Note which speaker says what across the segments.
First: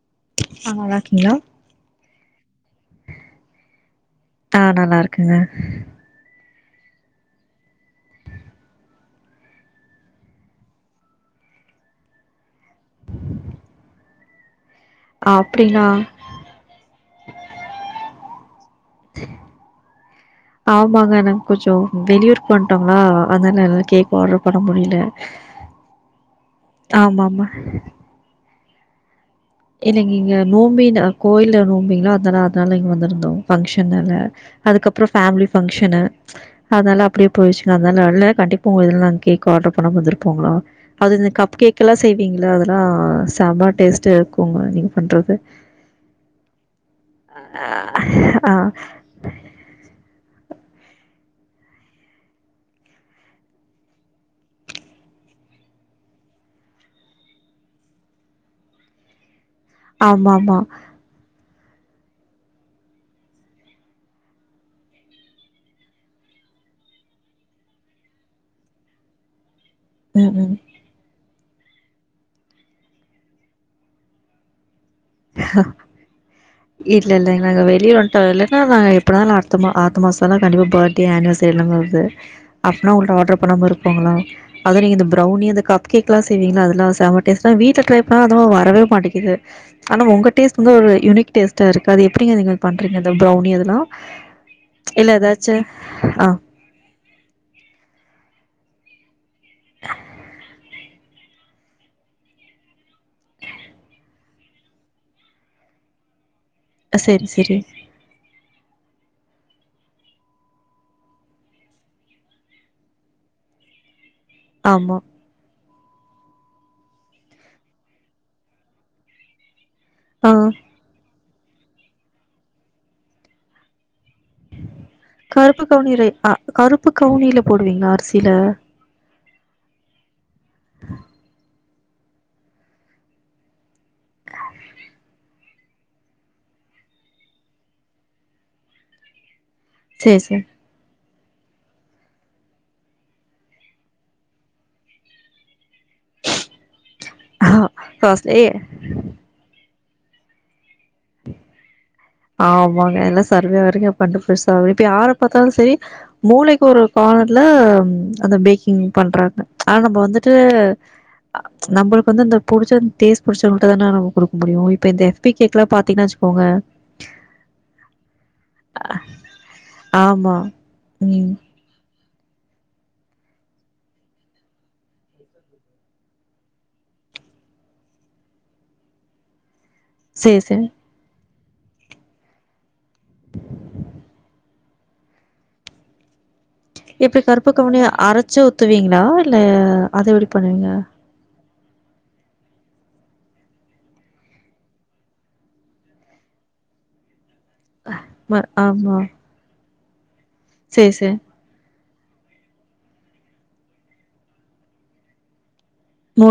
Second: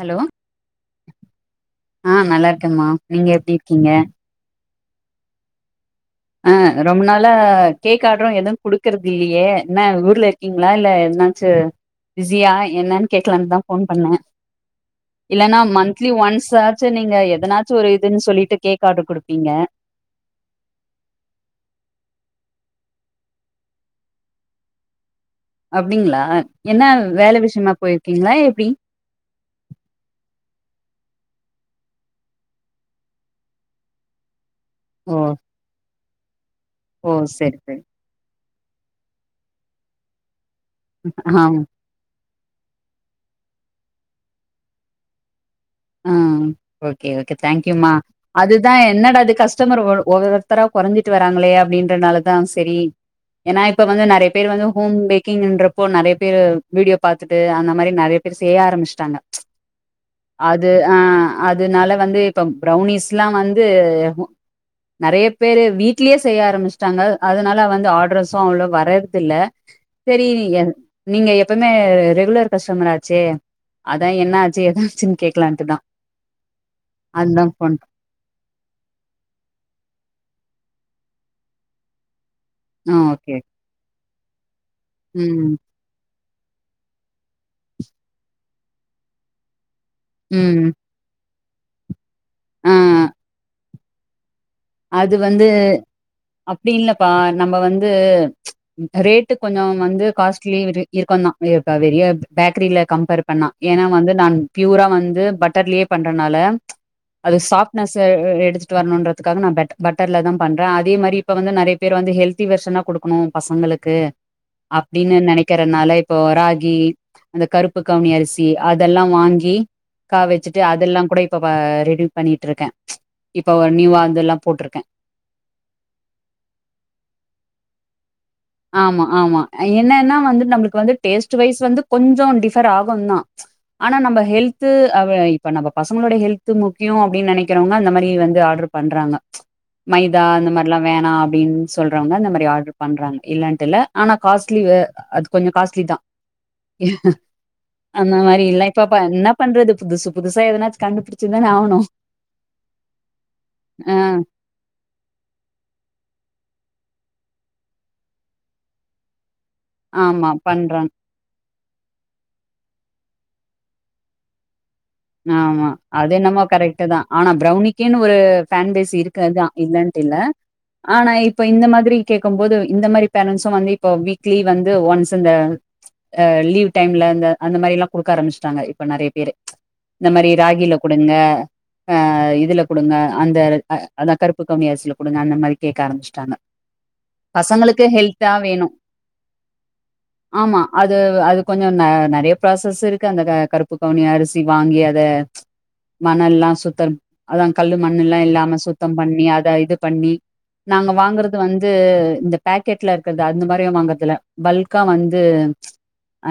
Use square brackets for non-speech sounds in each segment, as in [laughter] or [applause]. Speaker 1: Hello
Speaker 2: ஆ நல்லாருக்கீங்களா
Speaker 1: ஆ நல்லா இருக்கம்மா நீங்க எப்டி இருக்கீங்க
Speaker 2: ஆ நல்லா இருக்கங்க
Speaker 1: ஆ ரொம்ப நாள கேக் ஆர்டரு எது குடுக்குறது இல்லியே என்ன ஊர்ல இருக் ங்களா இல்ல என்னாச்சு பிஸியா என்னன்னு கேக்கலானுதா ஃபோன் பண்ணே இல்லன்னா
Speaker 2: அப்டிங்களா
Speaker 1: மந்த்லி ஒன்ஸாச்சு நீங்க எதனாச்சு ஒரு இதுன்னு சொல்லிட்டு கேக் ஆட்ரு குடுப்பீங்க
Speaker 2: ஆமாங்க நாங் கொஞ்சோ வெளியூர்க்கு வந்டோங்களா அதனால கேக் ஆட்ரு பண்ண முடில
Speaker 1: அப்டிங்களா என்ன வேல விஷ்யமா போய்ருக்கீங்களா எப்டி
Speaker 2: இல்லங்க இங்க நோம்பின் ஆ கோயில்ல நோம்பிங்கள [unintelligible] அதனால இங்க வந்திருந்தோ ஃபங்ஷனால அதுக்கப்றோ
Speaker 1: ஓ
Speaker 2: ஃபேமிலி ஃபங்க்ஷனு அதனால
Speaker 1: ஓ
Speaker 2: அப்டியே
Speaker 1: செரி
Speaker 2: போய்ச்சுங்க
Speaker 1: செரி
Speaker 2: அதனால்ல கண்டிப் பா உங்க இதுல நா கேக்கு ஆட்ரு பண்ணமா இருந்துருப்போங்களா அது இந்த
Speaker 1: ஆ
Speaker 2: கப் கேக் கிலா செய்வீங்களா அதெலா செம டேஸ்ட்டு இருக்குங்க நீங்க பண்றது
Speaker 1: ஆ ஓகே ஓகே தேங்க்யூமா
Speaker 2: ஆ
Speaker 1: அதுதா என்னட இது கஷ் டமர் ஒரு ஒவ்வொருத்தரா கொறஞ்சிட்டு வராங்களே அப்டின்றதுனால தா செரி ஏன்னா இப்ப வந்து நெறைய பேர் வந்து ஹோம் மேக்கிங்ன்றப்போ நெறைய பேரு வீடியோ பாத்துட்டு அந்த மாரி நெறைய பேரு செய்ய ஆரம்பிச்சுட்டாங்க
Speaker 2: ஆமா ஆமா
Speaker 1: அது ஆ அதுனால வந்து இப்ப பரௌனிஸ்ல்லா வந்து நெறைய பேரு வீட்லயே செய்ய ஆரம்பிச்சுட்டாங்க அதனால வந்து ஆரட்ரஸு அவ்ளோ வர்றது இல்ல செரி
Speaker 2: ம் ம்
Speaker 1: நீங்க நீங்க எப்பவுமே ரெகுலர் கஸ்டமர் ஆச்சே அதா என்ன ஆச்சு ஏதாச்சுனு
Speaker 2: இல்ல இல்ல
Speaker 1: அதுதா
Speaker 2: நாங்க
Speaker 1: ஃபோன்
Speaker 2: வெளிய வந் டோ இல்லேன்னா நாங்க எப்பனாலு அடுத்த மா அடுத்த மாசோ கண்டிப்பா பர்த்டே அனிவசரில்லா வர்து
Speaker 1: ஆ
Speaker 2: அப்பனா உங்கட்ட
Speaker 1: ஓகே
Speaker 2: ஆட்ரு பண்ணாம இருப்பாங்களா அத நீ இந்த பிரௌனி
Speaker 1: ம்
Speaker 2: இந்த கப் கேக்லா செய்வீங்களா அதெல்லா செம டேஸ்டா வீட்ல ட்ரை பண்ண அதல்லா வரவே மாட்டிக்குது ஆனா உங்க டேஸ்ட்
Speaker 1: ம்
Speaker 2: வந்து ஒரு யூனிக் டேஸ்ட்டா இருக்கு அது எப்டிங்க நீங்க
Speaker 1: ஆ
Speaker 2: பண்றீங்க அத பிரௌனி அதெல்லா இல்ல ஏதாச்சு ஆ
Speaker 1: அப்டியில்லப்பா நம்ம வந்து ரேட்டு கொஞ்சோ வந்து காஸ்ட்லி இருக்குந்தா வெளிய பேக்ரில கம்பேர் பண்ணா ஏனா வந்து நான் ப்யூரா வந்து பட்டர்லயே பண்றதுனால
Speaker 2: சரி
Speaker 1: அது
Speaker 2: சரி
Speaker 1: சாப்னஸ்ச எடுத்துட்டு வர்ணுன்றதுக்கு காக நா பெட் பட்டர்லதா பண்ற அதே மாரி இப்ப வந்து நெறைய பேர் வந்து ஹெல்த்தி வெர்ஷனா குடுக்கணு பசங்களுக்கு
Speaker 2: ஆமா
Speaker 1: அப்டின்னு நெனை க்கரனாலா இப்போ ராகி அந்த கருப்பு கவுனி அரிசி அதெல்லா வாங்கி கா
Speaker 2: ஆ
Speaker 1: வெச்சுட்டு அதெல்லா கூட இப்ப ரெடி பண்ணிட்டுருக்க இப்ப ஒரு நியூவா இதெல்லா போட்டிருக்கேன்
Speaker 2: கருப்பு கவுனில ரை அ கருப்பு கவுனில போடுவீங்ளா அரிசில
Speaker 1: ஆமா ஆமா என்னன்னா வந்து நம்மளுக்கு வந்து டேஸ்ட் வைஸ் வந்து கொஞ்சோ டிஃபர் ஆகுந்தா ஆனா நம்ம ஹெல்த்து அ வை இப்ப நம்ம பசங்ளோட ஹெல்த்து முக்கியோ அப்டின் நெனைக்கறவங்க அந்த மாரி வந்து ஆர்ட்ர் பண்றாங்க ப்ச்
Speaker 2: சரி
Speaker 1: மைதா
Speaker 2: சரி
Speaker 1: இந்த மாதிரில்லா வேணா அப்டின் சொல்றவங்க இந்த மாரி ஆர்டர் பண்றாங்க இல்லன்ட்டுல்ல ஆனா காஸ்ட்லி எ அது கொஞ்சோ காஸ்ட்லிதா
Speaker 2: ஆ
Speaker 1: அந்த மாரி
Speaker 2: ஃபர்ஸ்ட்லயே
Speaker 1: இல்லை பப்பா என்ன பண்றது புதுசு புதுசா எதனாச்சு கண்டுபுடி
Speaker 2: ஆமாங்க எல்லா சர்வே வரைக்கு
Speaker 1: ஆ
Speaker 2: பண்டு பெருசாவே இப்ப யாரு பாத்தாலு செரி மூலைக்கு ஒரு கார்னர்ல அந்த பேக்கிங் பண்றாங்க ஆ நம்ம
Speaker 1: ஆமா
Speaker 2: வந்துட்டு
Speaker 1: பண்றாங்க.
Speaker 2: நம்மளுக்கு வந்து அந்த புடுச்ச டேஸ் புடுச்சவங்கள்ட்டதான நம்ம குடுக்க முடியு இப்ப இந்த எஃப் பி கேக்கெல்லா பா
Speaker 1: அதென்னமோ கரெக்ட்டுதா ஆனா ப்ரௌனிக்கினு ஒரு ஃபேன்டேஸி இருக்கதா இல்லன்ட்டில்ல
Speaker 2: ஆமா.
Speaker 1: ஆனா
Speaker 2: ம்.
Speaker 1: இப்ப இந்த மாரி கேக்கும்போது இந்த மாரி பேரன்ஸு வந்து இப்ப வீக்லி வந்து ஒன்ஸ் இந்த அ லீவ் டைம்ல அந்த அந்தமாரில்லா குடுக்க ஆரம்பிச்சிட்டாங்க இப்ப நெறையா பேரு இந்த மாரி
Speaker 2: சரி, சரி.
Speaker 1: ராகில குடுங்க அ இதுல குடுங்க அந்த அ அதா கருப்பு கவுனி அரிசில குடுங்க அந்த மாரி கேக்க ஆரம்பிச்சிட்டாங்க
Speaker 2: எப்டி கருப்பு கவுனிய அரச்சு
Speaker 1: வேணு
Speaker 2: ஊத்துவீங்ளா இல்ல அத எப்டி
Speaker 1: ஆமா
Speaker 2: பண்ணுவீங்க
Speaker 1: அது அது கொஞ்சோ நெ நெறையா ப்ராசஸ் இருக்கு அந்த க கருப்பு கவுனி அரிசி வாங்கி அத ப்ச் மணல்லா சுத்த அதா கல்லு மண்ணெல்லா
Speaker 2: ம
Speaker 1: இல்லாம சுத்தம்
Speaker 2: ஆமா.
Speaker 1: பண்ணி அத இது பண்ணி நாங்க
Speaker 2: சரி, சரி.
Speaker 1: வாங்கறது இது வந்து இந்த பேக்கெட்ல இருக்கறது அந்த மாரி வாங்கறதில்ல பல்க்கா வந்து ப்ச்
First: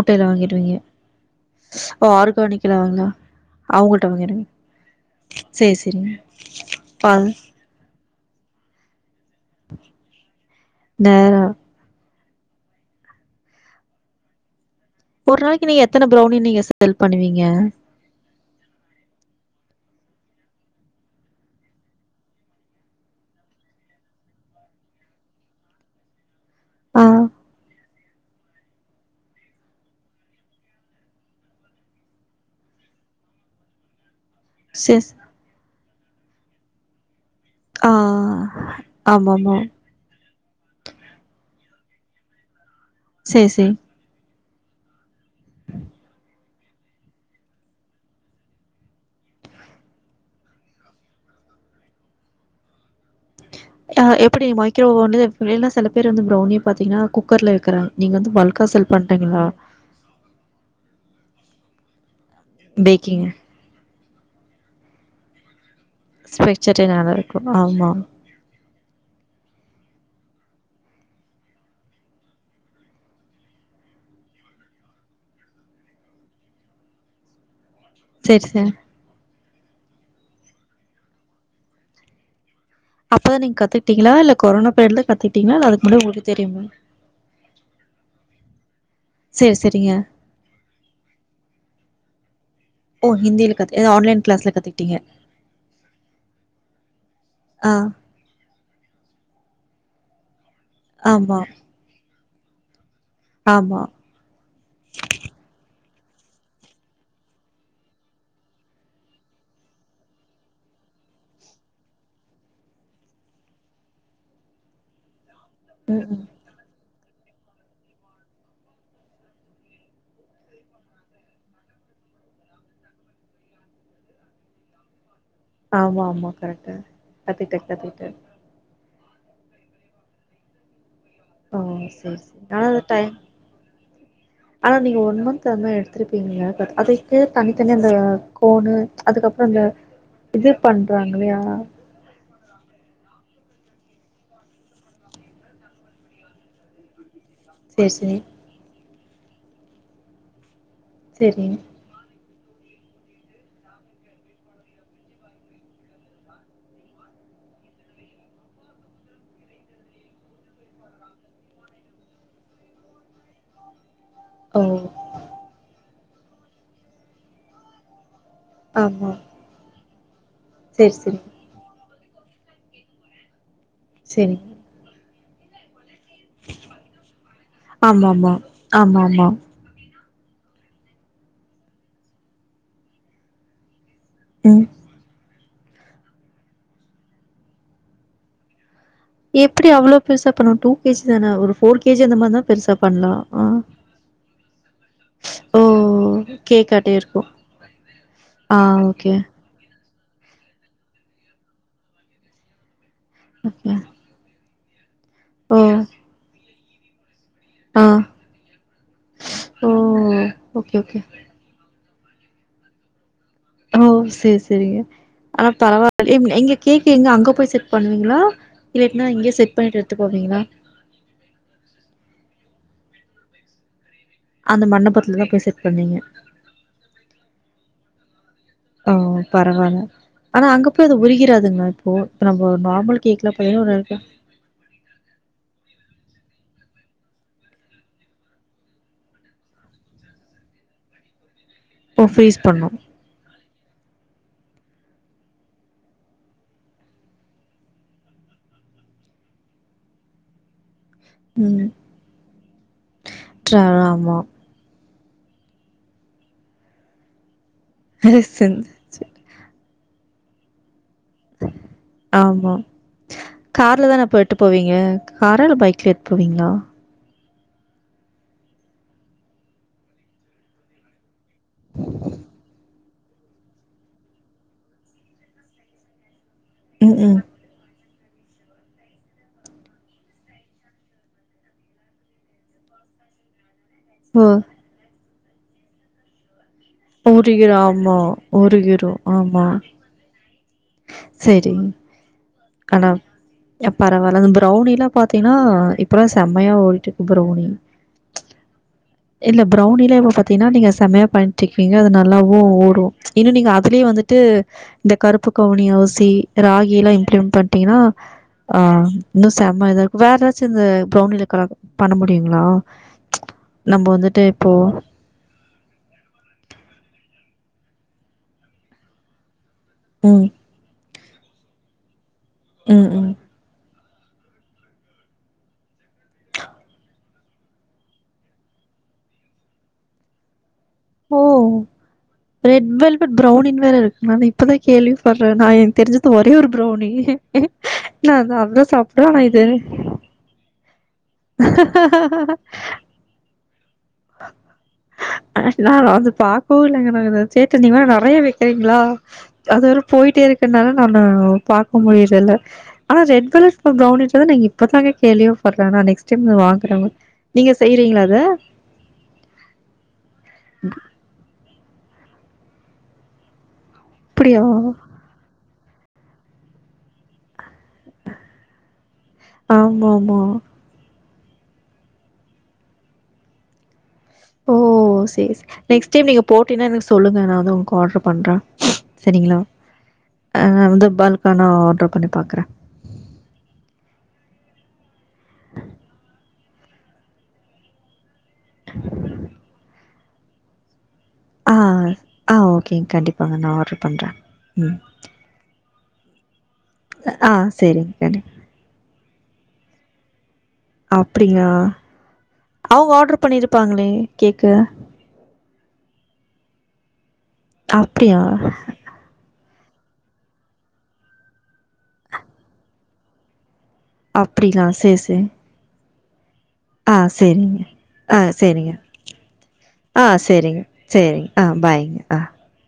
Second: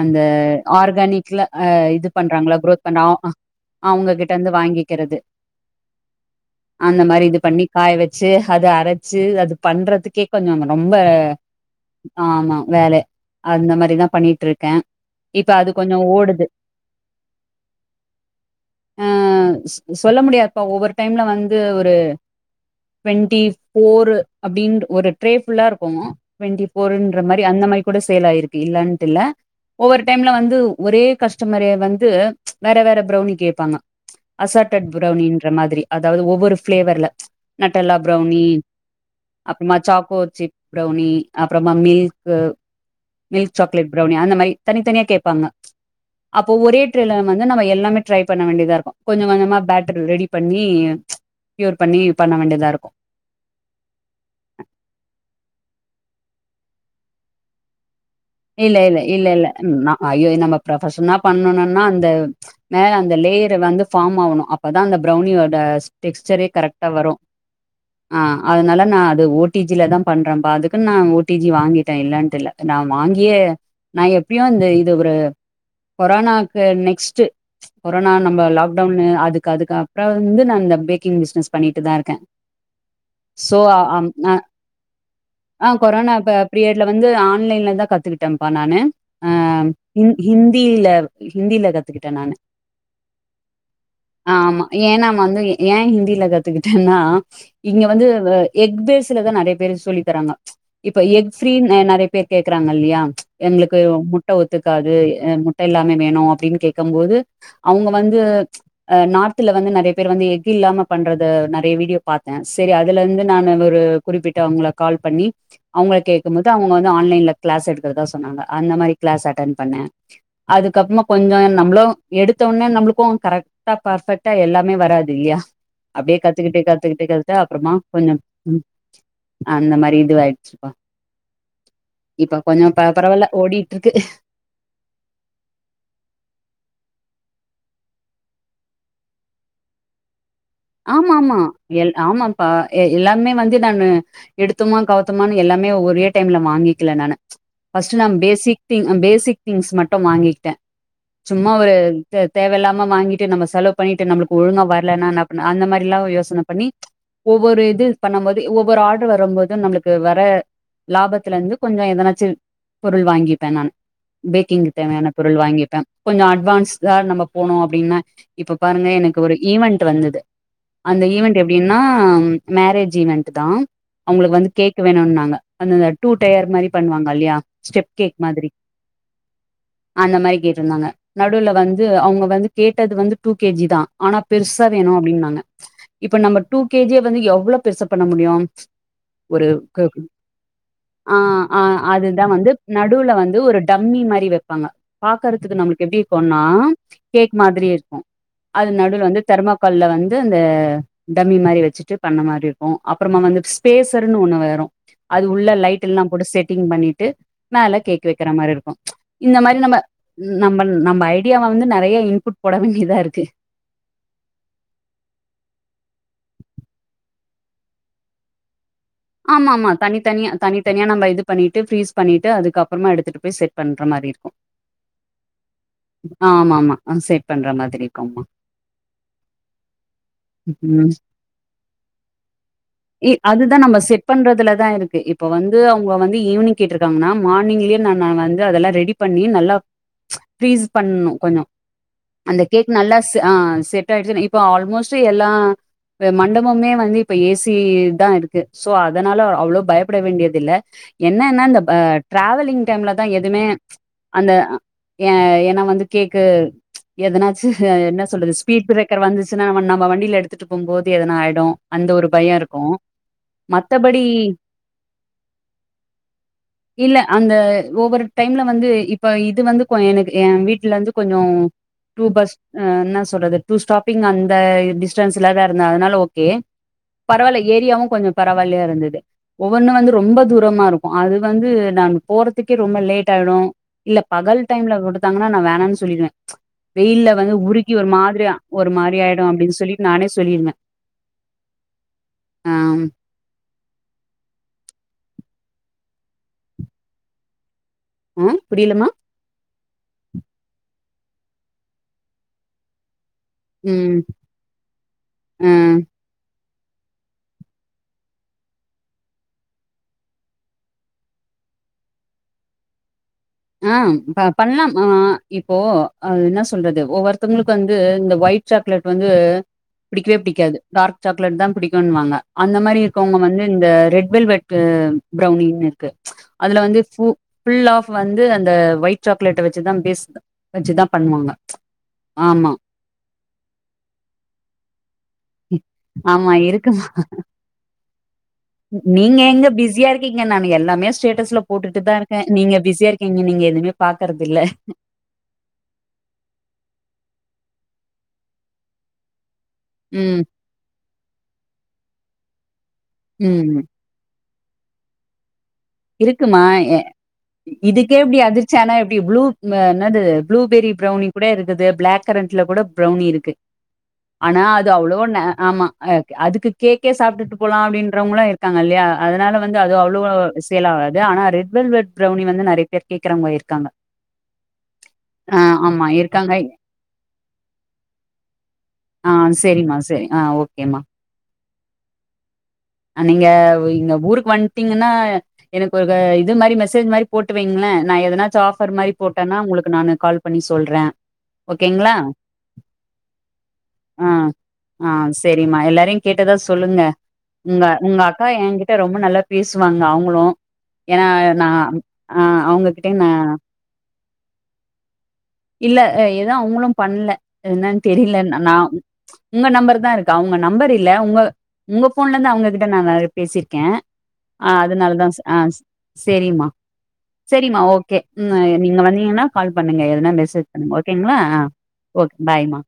Speaker 1: அந்த
Speaker 2: வாங்கிடுவீங்க.
Speaker 1: ஆர்கானிக்ல அ
Speaker 2: ஓ!
Speaker 1: இது பண்றாங்கல்ல
Speaker 2: ஆர்கானிக்ல
Speaker 1: குரோத் பண்றா
Speaker 2: வாங்கலாம்.
Speaker 1: அ
Speaker 2: அவங்கள்ட்ட வாங்கிடுவீங்க.
Speaker 1: அவுங்ககிட்டந்து வாங்கிக்கறது
Speaker 2: சரி, சரிங்க.
Speaker 1: அந்த மாரி
Speaker 2: பால்
Speaker 1: இது பண்ணி காய வெச்சு அது அரச்சு அது பண்றதுக்கே கொஞ்சோ ரொம்ப
Speaker 2: நேரா
Speaker 1: ஆமா வேல அந்த மாரிதா பண்ணிட்ருக்க
Speaker 2: ஒரு நாளைக்கு நீங்க எத்தன ப்ரௌனி நீங்க சேல் பண்ணுவீங்க
Speaker 1: அ சொல்ல முடியாதுப்பா ஒவ்வொரு டைம்ல வந்து ஒரு ட்வெண்டி ஃபோர் அப்டின் ஒரு ட்ரே புல்லா இருக்கு டுவெண்டி
Speaker 2: ஆ
Speaker 1: ஃபோர்ன்ற மாரி அந்தமாரி கூட சேல் ஆய்ரு இல்லன்ட்டு இல்ல ஒவ்வொரு டைம்ல வந்து ஒரே கஸ்டமரே வந்து வேற வேற ப்ரௌனி கேப்பாங்க ப்ச் அசாடட்
Speaker 2: சேர்
Speaker 1: ப்ரவ்னின்ற மாரி அதாவது ஒவ்வொரு ஃப்ளேவர்ல ப்ச்
Speaker 2: ஆ
Speaker 1: நட்டல்லா ப்ரௌனி
Speaker 2: ஆமாமா
Speaker 1: அப்றமா சாக்கோ சிப் ப்ரௌனி அப்றமா மில்க் அ
Speaker 2: சேர்
Speaker 1: மில்க்
Speaker 2: சேரி
Speaker 1: சாக்லேட் ப்ரௌனி அந்த மாரி தனித்தனியா கேப்பாங்க ப்ச் அப்போ ஒரே ட்ரேல வந்து நம்ம எல்லாமே ட்ரை பண்ண வேண்டிதா இருக்கு கொஞ்சோ கொஞ்சமா பேட்டரி ரெடி பண்ணி ப்ச் க்யூர் பண்ணி பண்ண வேண்டியதா இருக்கு
Speaker 2: த எப்படி மைக்கிரோவோண்டு இல்ல சில பேர் வந்து ப்ரௌனி பாத்தீங்னா குக்கர்ல வைக்கிறாங்க நீங்க வந்து பல்கா
Speaker 1: இல்ல
Speaker 2: சேல்
Speaker 1: இல்ல
Speaker 2: பண்றீங்களா
Speaker 1: இல்லல்லா நா ஐயோ இத நம்ப ப்ரொப்ஷ்னா பண்ணணுனா அந்த மேல அந்த
Speaker 2: பேக்கிங்
Speaker 1: லேயரு வந்து ஃபார்ம் ஆகணு அப்ப தா அந்த ப்ரௌனியோட டெக்ஸ்சரே
Speaker 2: ஸ்ட்ரக்சரே
Speaker 1: கரெக்டா வரு
Speaker 2: நல்லா இருக்கு ஆமா
Speaker 1: ஆ அதனால நா அது ஓ டி ஜி ல தா பண்றேபா அதுக்கு நா ஓ டி ஜி வாங்கிட்டே இல்லன்டுல்ல நா வாங்கியே நா எப்டியு வந்து இது ஒரு கொரோனாக்கு நெக்ஸ்ட்டு கொரோனா நம்ப
Speaker 2: சேரி சேரி
Speaker 1: லாக்டவுனு அதுக் கதுக்கப்ற வந்து நா இந்த பேக்கிங் பிச்னஸ் பண்ணிட்டுதா இருக்கே
Speaker 2: அப்ப நீங்
Speaker 1: சோ அம்
Speaker 2: கத்துக்டீங்களா இல்ல
Speaker 1: அ
Speaker 2: கொரோனா பேர்டுதா கத்துக்டீங்ளா
Speaker 1: ஆ
Speaker 2: இல்ல அதுக் முன்ன
Speaker 1: கொரோனா
Speaker 2: உங்ளுக்கு
Speaker 1: ப
Speaker 2: தெரியுமா
Speaker 1: பீரியட்ல வந்து ஆன்லைன்ல தா கத்துக்கிட்டேபா நானு
Speaker 2: சேரி செரிங்க
Speaker 1: ஹிந்தியில ஹிந்தில கத்துக்கிட்டே நானு
Speaker 2: ஓ ஹிந்தில எது ஆன்லைன்
Speaker 1: ஆ
Speaker 2: கிளாஸ்ல
Speaker 1: ஆமா
Speaker 2: கத்துக்கிட்டீங்க
Speaker 1: ஏனா வந்து ஏ ஹிந்தியில கத்துக்கிட்டேன்னா
Speaker 2: ஆ
Speaker 1: இங்க வந்து எக் பேஸ்ல தா நெறைய பேரு சொல்லி தராங்க இப்ப எக்
Speaker 2: ஆமா
Speaker 1: ஃப்ரி நெறைய பேர் கே க்கிறாங்க இல்லையா எங்களுக்கு
Speaker 2: ஆமா
Speaker 1: மு முட்ட ஒத்துக்காது அ முட்ட இல்லாமே வேணு அப்டின்னு கேக்கம் போது அவங்க வந்து ஆ நார்த்ல வந்து நெறைய பேர் வந்து எக் இல்லாம பண்றது நெறைய வீடியோ பாத்தே சரி அதுல இருந்து நானு ஒரு குறிப்பிட்டு அவங்கள கால் பண்ணி அவங்கள
Speaker 2: ம் ம்
Speaker 1: கேக்கும்போது அவங்க வந்து ஆன்லைன்ல க்ளாஸ் எடுக்கறதா சொன்னாங்க அந்த மாரி க்ளாஸ் அட்டன் பண்ணே அதுக்கப்பறமா கொஞ்சோ நம்மளு எடுத்தோடனே நம்மளுக்கு கரெக் ட்டா பர்ஃபெக்ட்டா எல்லாமே வராது இல்லையா
Speaker 2: ஆமா
Speaker 1: அப்டியே
Speaker 2: ஆமா
Speaker 1: கத்துக்கிட்டு
Speaker 2: கரெக்ட்டு
Speaker 1: கத்துக்கிட்டு கத்துட்டு
Speaker 2: கத்துக்கிட்டே
Speaker 1: அப்பறமா
Speaker 2: கத்துக்கிட்டே
Speaker 1: கொஞ்சோ ம் அந்த மாரி இதுவாயிடுச்சுப்பா
Speaker 2: ஓ செரி செரி
Speaker 1: இப்ப
Speaker 2: ஆனா
Speaker 1: கொஞ்ச
Speaker 2: அது
Speaker 1: ப
Speaker 2: டைம்
Speaker 1: பரவால்ல ஓடிட்ருக்கு
Speaker 2: ஆனா நீங்க ஒன் மந்த் அந்தமாரி எடுத்துருப்பீங்கங்கள அதுக்கு தனித்தனி அந்த கோணு அதுக்கப்பறோ அந்த இது
Speaker 1: ஆமா
Speaker 2: பண்றாங்க
Speaker 1: ஆமா
Speaker 2: இல்லையா
Speaker 1: எ ஆமாப்பா எ எல்லாமே வந்து நானு எடுத்தமா கவுத்தோமானு எல்லாமே ஒரே டைம்ல வாங்கிக்கல நானு
Speaker 2: செரி
Speaker 1: ஃபஸ்ட்டு நா
Speaker 2: செரி
Speaker 1: பேசிக் திங் பேசிக் திங்ஸ் மட்டு வாங்கிட்டே
Speaker 2: செரி
Speaker 1: சும்மா ஒரு தே தேவையில்லாம வாங்கிட்டு நம்ம செலவு பண்ணிட்டு நம்ளுக்கு ஒழுங்கா வரலனா என்ன பண்ண அந்த மாரிலா யோசன பண்ணி ஒவ்வொரு இது பண்ணும் போது ஒவ்வொரு ஆர்டர் வரும்போது நம்மளுக்கு வர லாபத்துல இருந்து கொஞ்சோ எதனாச்சு பொருள் வாங்கிப்பே நான்
Speaker 2: ஓ
Speaker 1: பேக்கிங்கு தேவையான பொருள் வாங்கிப்பே கொஞ்சோ அட்வான்ஸ் தா நம்ம போனோ அப்டின்னா இப்ப பாருங்க
Speaker 2: ஆமா
Speaker 1: எனக்கு ஒரு ஈவென்ட் வந்தது
Speaker 2: செரி
Speaker 1: அந்த
Speaker 2: செரி
Speaker 1: ஈவென்ட் எப்டின்னா மேரேஜ் ஈவென்ட்டு தா அவங்களுக்கு
Speaker 2: செரி
Speaker 1: வந்து கேக் வேணுன்னாங்க அந்த டூ டயர் மாரி பண்ணுவாங்க இல்லையா ஸ்டெப்
Speaker 2: ஆமா
Speaker 1: கேக்
Speaker 2: ஆமா
Speaker 1: மாதிரி
Speaker 2: ஆமா ஆமா
Speaker 1: அந்த மாரி கேட்ருந்தாங்க நடுல வந்து அவங்க வந்து கேட்டது வந்து டூ கே ஜி தா ஆனா
Speaker 2: ம்
Speaker 1: பெருசா வேணு அப்டின்னாங்க இப்ப நம்ம டூ கே ஜிய வந்து எவ்வளோ பெருசா பண்ண முடியு ஒரு
Speaker 2: எப்டி
Speaker 1: க
Speaker 2: அவ்ளோ பெருசா பண்ணனு டூ கேஜி
Speaker 1: ஆ
Speaker 2: தான ஒரு
Speaker 1: ஆ
Speaker 2: ஃபோர் கேஜி அந்த
Speaker 1: அதுதா
Speaker 2: மாரினா
Speaker 1: வந்து
Speaker 2: பெருசா பண்லா
Speaker 1: நடுல வந்து
Speaker 2: ஆ
Speaker 1: ஒரு ட ம்மி மாரி வப்பாங்க பாக்கறதுக்கு
Speaker 2: ஓ
Speaker 1: நம்மளுக்கு எப்டி இருக்குன்னா
Speaker 2: கேக்காட்டே இருக்கு
Speaker 1: கேக் மாதிரி இருக்கு
Speaker 2: ஆ
Speaker 1: அது நடுவுல
Speaker 2: ஓகே
Speaker 1: வந்து தெர்மா கோல்ல வந்து அந்த டம்மி மாரி வச்சுட்டு பண்ண மாரி இருக்கு அப்பறமா வந்துட்டு
Speaker 2: ஓகே
Speaker 1: ஸ்பேஸ ஒண்ணு வரு அது உள்ள
Speaker 2: ஓ
Speaker 1: லைட் எல்லா போட்டு செட்டிங் பண்ணிட்டு மேல
Speaker 2: ஆ
Speaker 1: கேக்கு வைக்கிற மாரி இருக்கு இந்த மாரி
Speaker 2: ஓ
Speaker 1: நம்ம நம்ம
Speaker 2: ஓகே ஓகே
Speaker 1: நம்ம ஐடியாவ வந்து நெறைய இன்புட் போடவேண்டியதா இருக்கு
Speaker 2: ஓ சேரி சேரிங்க ஆனா பரவால் [unintelligible] எங்க கேக்கு எங்க அங்க போய் செட் பண்ணுவீங்களா இல்லைட்னா இங்கயே செட் பண்ணிட்டு எடுத்து போவீங்களா
Speaker 1: தனியா நம்ம இது பண்ணிட்டு ஃப்ரிஸ் பண்ணிட்டு அதுக்கப்புறமா எடுத்துட்டு போய் செட் பண்ற மாரி இருக்
Speaker 2: அந்த மண்டபத்துல தா போய் செட் பண்வீங்க
Speaker 1: ஆமா ஆமா அ செட் பண்ற மாதிரி கம்ம
Speaker 2: ஓ பரவால்ல ஆனா அங்க போய்
Speaker 1: ம்
Speaker 2: அது உருகிறாதுங்களா இப்போ இப்ப நம்ம நார்மல் கேக்லா [unintelligible]
Speaker 1: நம்ப செட் பண்றதுல தா இருக்கு இப்ப வந்து அவங்க வந்து ஈவினிங் கேட்ருக்காங்கனா மார்னிங்லயே நானு வந்து அதெல்லா ரெடி பண்ணி நல்லா ஃப்ரீஸ் பண்ணும் கொஞ்சோ
Speaker 2: ஓ ஃப்ரீஸ்
Speaker 1: அந்த கேக்
Speaker 2: பண்ணும்
Speaker 1: நல்ல ஸ் ஆ செட் ஆய்ட்ச்னு இப்ப ஆல்மோஸ்ட் எல்லா து மண்டபமே வந்து இப்ப ஏசி தா இருக்கு சோ அதனால அவ்ளோ பயப்பட வேண்டியதில்ல என்னனா இந்த
Speaker 2: ம்
Speaker 1: ப ட்ராவலிங் டைம்ல தா எதுமே
Speaker 2: ட்ரா ஆமா
Speaker 1: அந்த அ ஏ ஏனா வந்து கேக்கு எதனாச்சு அ என்ன சொல்றது ஸ்பீட் ப்ரேக் க்கர் வந்துச்சுனா நம நம்ப வண்டில எடுத்துட்டு போம்போது எதனா ஆய்டு அந்த ஒரு பயோ
Speaker 2: ஆமா
Speaker 1: இருக்கு
Speaker 2: கார்ல தான
Speaker 1: மத்தபடி
Speaker 2: அப்ப எட்டு போவீங்க காரா இல்ல பைக்ல எடுத்து போவீங்ளா
Speaker 1: இல்ல அந்த ஒவ்வொரு டைம்ல வந்து இப்ப இது வந்து கொ எனக்கு என் வீட்ல இருந்து கொஞ்சோ டூ பஸ் அ இன்ன சொல்றது டூ ஸ்டாப்பிங் அந்த டிஸ்டன்ஸ்லதா இருந்த அதனால ஓகே
Speaker 2: ம் ம்
Speaker 1: பரவால்ல ஏரியாவு கொஞ்சோ பரவால்லயா இருந்துது ஒவ்வொன்னு வந்து ரொம்ப தூரமா இருக்கு அது வந்து நான் போறதுக்கே ரொம்ப லேட் ஆய்டு இல்ல
Speaker 2: ஓ
Speaker 1: பகல் டைம்ல விடுத்தாங்கனா நா வேணாண்னு சொல்லிடுவே வெயில்ல வந்து
Speaker 2: உருகிரும்
Speaker 1: உருகி ஒரு
Speaker 2: ஆமா
Speaker 1: மாதிரி ஒரு மாரி
Speaker 2: உருகிரும்
Speaker 1: ஆய்டும் அப்டின் சொல்லி நானே சொல்லிறுவே
Speaker 2: சேரிங் கணா பரவால்ல அந்த ப்ரௌனிலா பாத்தீங்னா அ இப்பல்லா செமையா ஓடிட்டு இருக்கு ப்ரௌனி
Speaker 1: ம் புரியிலமா
Speaker 2: இல்ல ப்ரெளனிலே இப்ப பாத்தீனா நீங்க செமையா பண்ட் இருக்கீங்க அது நல்லாவு ஓடு இன்னு நீங்க அதுலயே
Speaker 1: ம்
Speaker 2: வந்துட்டு இந்த கருப்பு
Speaker 1: ஆ
Speaker 2: கவுனி அவ்சி ராகிலா இம்ப்ளி பன்ட்டீங்கனா ஆ இன்னு செம இதா இருக்கு வேற ஏதாச்சு இந்த ப்ரௌனில க பண்ண முடியுங்ளா
Speaker 1: ஆ ப பண்லாம் ஆ இப்போ அது இன்ன சொல்றது ஒவ்வொருத்தங்ளுக்கு வந்து இந்த ஒய்ட் சாக்லேட் வந்து பிடிக்கவே
Speaker 2: ம்
Speaker 1: பிடிக்காது டார்க் சாக்லேட் தா புடிக்குன்வாங்க அந்த மாரி
Speaker 2: ம் ம்
Speaker 1: இருக்கவங்க வந்து இந்த ரெட் வெல்வெட் கு ப்ரெளனினு இருக்கு அதுல வந்து பு ஃபுல்லாப் வந்து அந்த ஒய்ட் சாக்லேட்ட வச்சுதா பேஸ் வச்சுதா
Speaker 2: ஓ
Speaker 1: பண்ணுவாங்க ஆமா.
Speaker 2: ரெட் வெல்வெட் ப்ரெளனின்னு வேற இருக்குங்ளா நா இப்பதா கேள்வி பட்றே நா எனக்கு தெரிஞ்சது
Speaker 1: ஆமா
Speaker 2: ஒரே ஒரு
Speaker 1: இருக்கு.
Speaker 2: ப்ரௌனி நா அதா அதா சாப்ட்ட ஆனா இது
Speaker 1: க்கீங்க நான் எல்லாமே ஸ்டேட்டஸ்ல போட்டுட்டு தா இருக்கே நீங்க பிஸியா இருக்கீங்க நீங்க எதுமே பாக்கறதில்ல
Speaker 2: ஆ நா வந்து பாக்கோ இல்லங்க நா அத சேட்டஸ் நீங்க வேற நெறையா வெக்கறீங்ளா அது வேர
Speaker 1: ம்,
Speaker 2: போய்ட்டே இருக்கனால நானு பாக்க முடியலல்ல ஆனா ரெட் கலர்
Speaker 1: ம்.
Speaker 2: ப்ரெளனி வச்சத நா இப்பதாங்க கேள்வி பட்ற நா நெக்ஸ்ட் டைம் அத
Speaker 1: இருக்குமா
Speaker 2: வாங்கறக நீங்க செய்றீங்ளா அத
Speaker 1: சனா எப்டி ப்ளூ ஆ என்னது ப்ளூபெரி ப்ரெளனி கூட இருக்குது ப்ளாக் கரண்ட்ல கூட ப்ரௌனி இருக்கு ஆனா
Speaker 2: அப்டியா
Speaker 1: அது அவ்ளவா ந ஆமா அ அதுக்கு கேக்கே சாப்டுட்டு போலா அப்டின்றவங்களு இருக்காங்க இல்லயா அதனால வந்து அது
Speaker 2: ஆமா
Speaker 1: அவ்ளோவ
Speaker 2: ஆமா
Speaker 1: சேல் ஆவாது ஆனா ரெட் வெல்வெட் ப்ரெளனி வந்து நெறய பேர் கேக்கறவங்க இருக்காங்க
Speaker 2: ஓ சேரி
Speaker 1: ஆ
Speaker 2: செ
Speaker 1: ஆமா
Speaker 2: நெக்ஸ்ட் டைம் நீங்க
Speaker 1: இருக்காங்க
Speaker 2: போட்டீனா எனக்கு சொல்லுங்க நானு வந்து உங்க்கு ஆர்டர் பண்ற சரிங்ளா
Speaker 1: சேரி மா சேரி அ
Speaker 2: ஆ வந்து பல்கானா ஆர்டர் பண்ணி பாக்கறே
Speaker 1: அ நீங்க உ இங்க ஊருக்கு வன்ட்டீங்கனா எனக்கு ஒரு ஆ இது மாரி மெசேஜ் மாரி போட்டு வைங்ளே நா எதனாச்சும் ஆஃபர் மாரி போட்டனா உங்ளுக்கு நானு கால் பண்ணி சொல்றே
Speaker 2: ஆ
Speaker 1: ஓகேங்களா
Speaker 2: ஆ ஓகேங்க கண்டிப்பாங்க நா ஆர்டர்
Speaker 1: ஆ
Speaker 2: பண்றே ம்
Speaker 1: ஆ ஸ் சேரிமா எல்லாரயு கேட்டதா சொல்லுங்க
Speaker 2: ஆ
Speaker 1: உங்க
Speaker 2: சரிங்க
Speaker 1: உங்க அக்கா
Speaker 2: கண்டிப்
Speaker 1: என் கிட்ட ரொம்ப நல்லா பேசுவாங்க அவங் ங்ளும் ஏனா நா
Speaker 2: அப்டிங்களா
Speaker 1: ஆ அவங்ககிட்டயு நா
Speaker 2: ப்பாங்ளே கேக்க
Speaker 1: இல்ல ஏது அவங்களு பண்ணல என்னன்னு
Speaker 2: அப்டியா
Speaker 1: தெரியல நான் உங்க நம்பர் தா இருக்கா அவங்க நம்பர் இல்ல உங்க உங்க போன்ல இருந்து அவங்ககிட்ட நா நெறயா பேசிருக்கே ஆ
Speaker 2: அப்டிங்களா
Speaker 1: அதனாலதா
Speaker 2: சேரி
Speaker 1: ஆ சேரிமா
Speaker 2: சேரி
Speaker 1: சேரிமா ஓகே
Speaker 2: ஆ சேரிங்க ஆ
Speaker 1: உ
Speaker 2: சேரிங்க
Speaker 1: நீங்க வசந்தீங்கன்னா கால் பண்ணுங்க
Speaker 2: ஆ
Speaker 1: எதுனா
Speaker 2: சேரிங்க
Speaker 1: சேரி ஓகேங்களா
Speaker 2: சேரிங்க ஆ பாய்ங்க
Speaker 1: ஓகே
Speaker 2: ஆ
Speaker 1: பாய்மா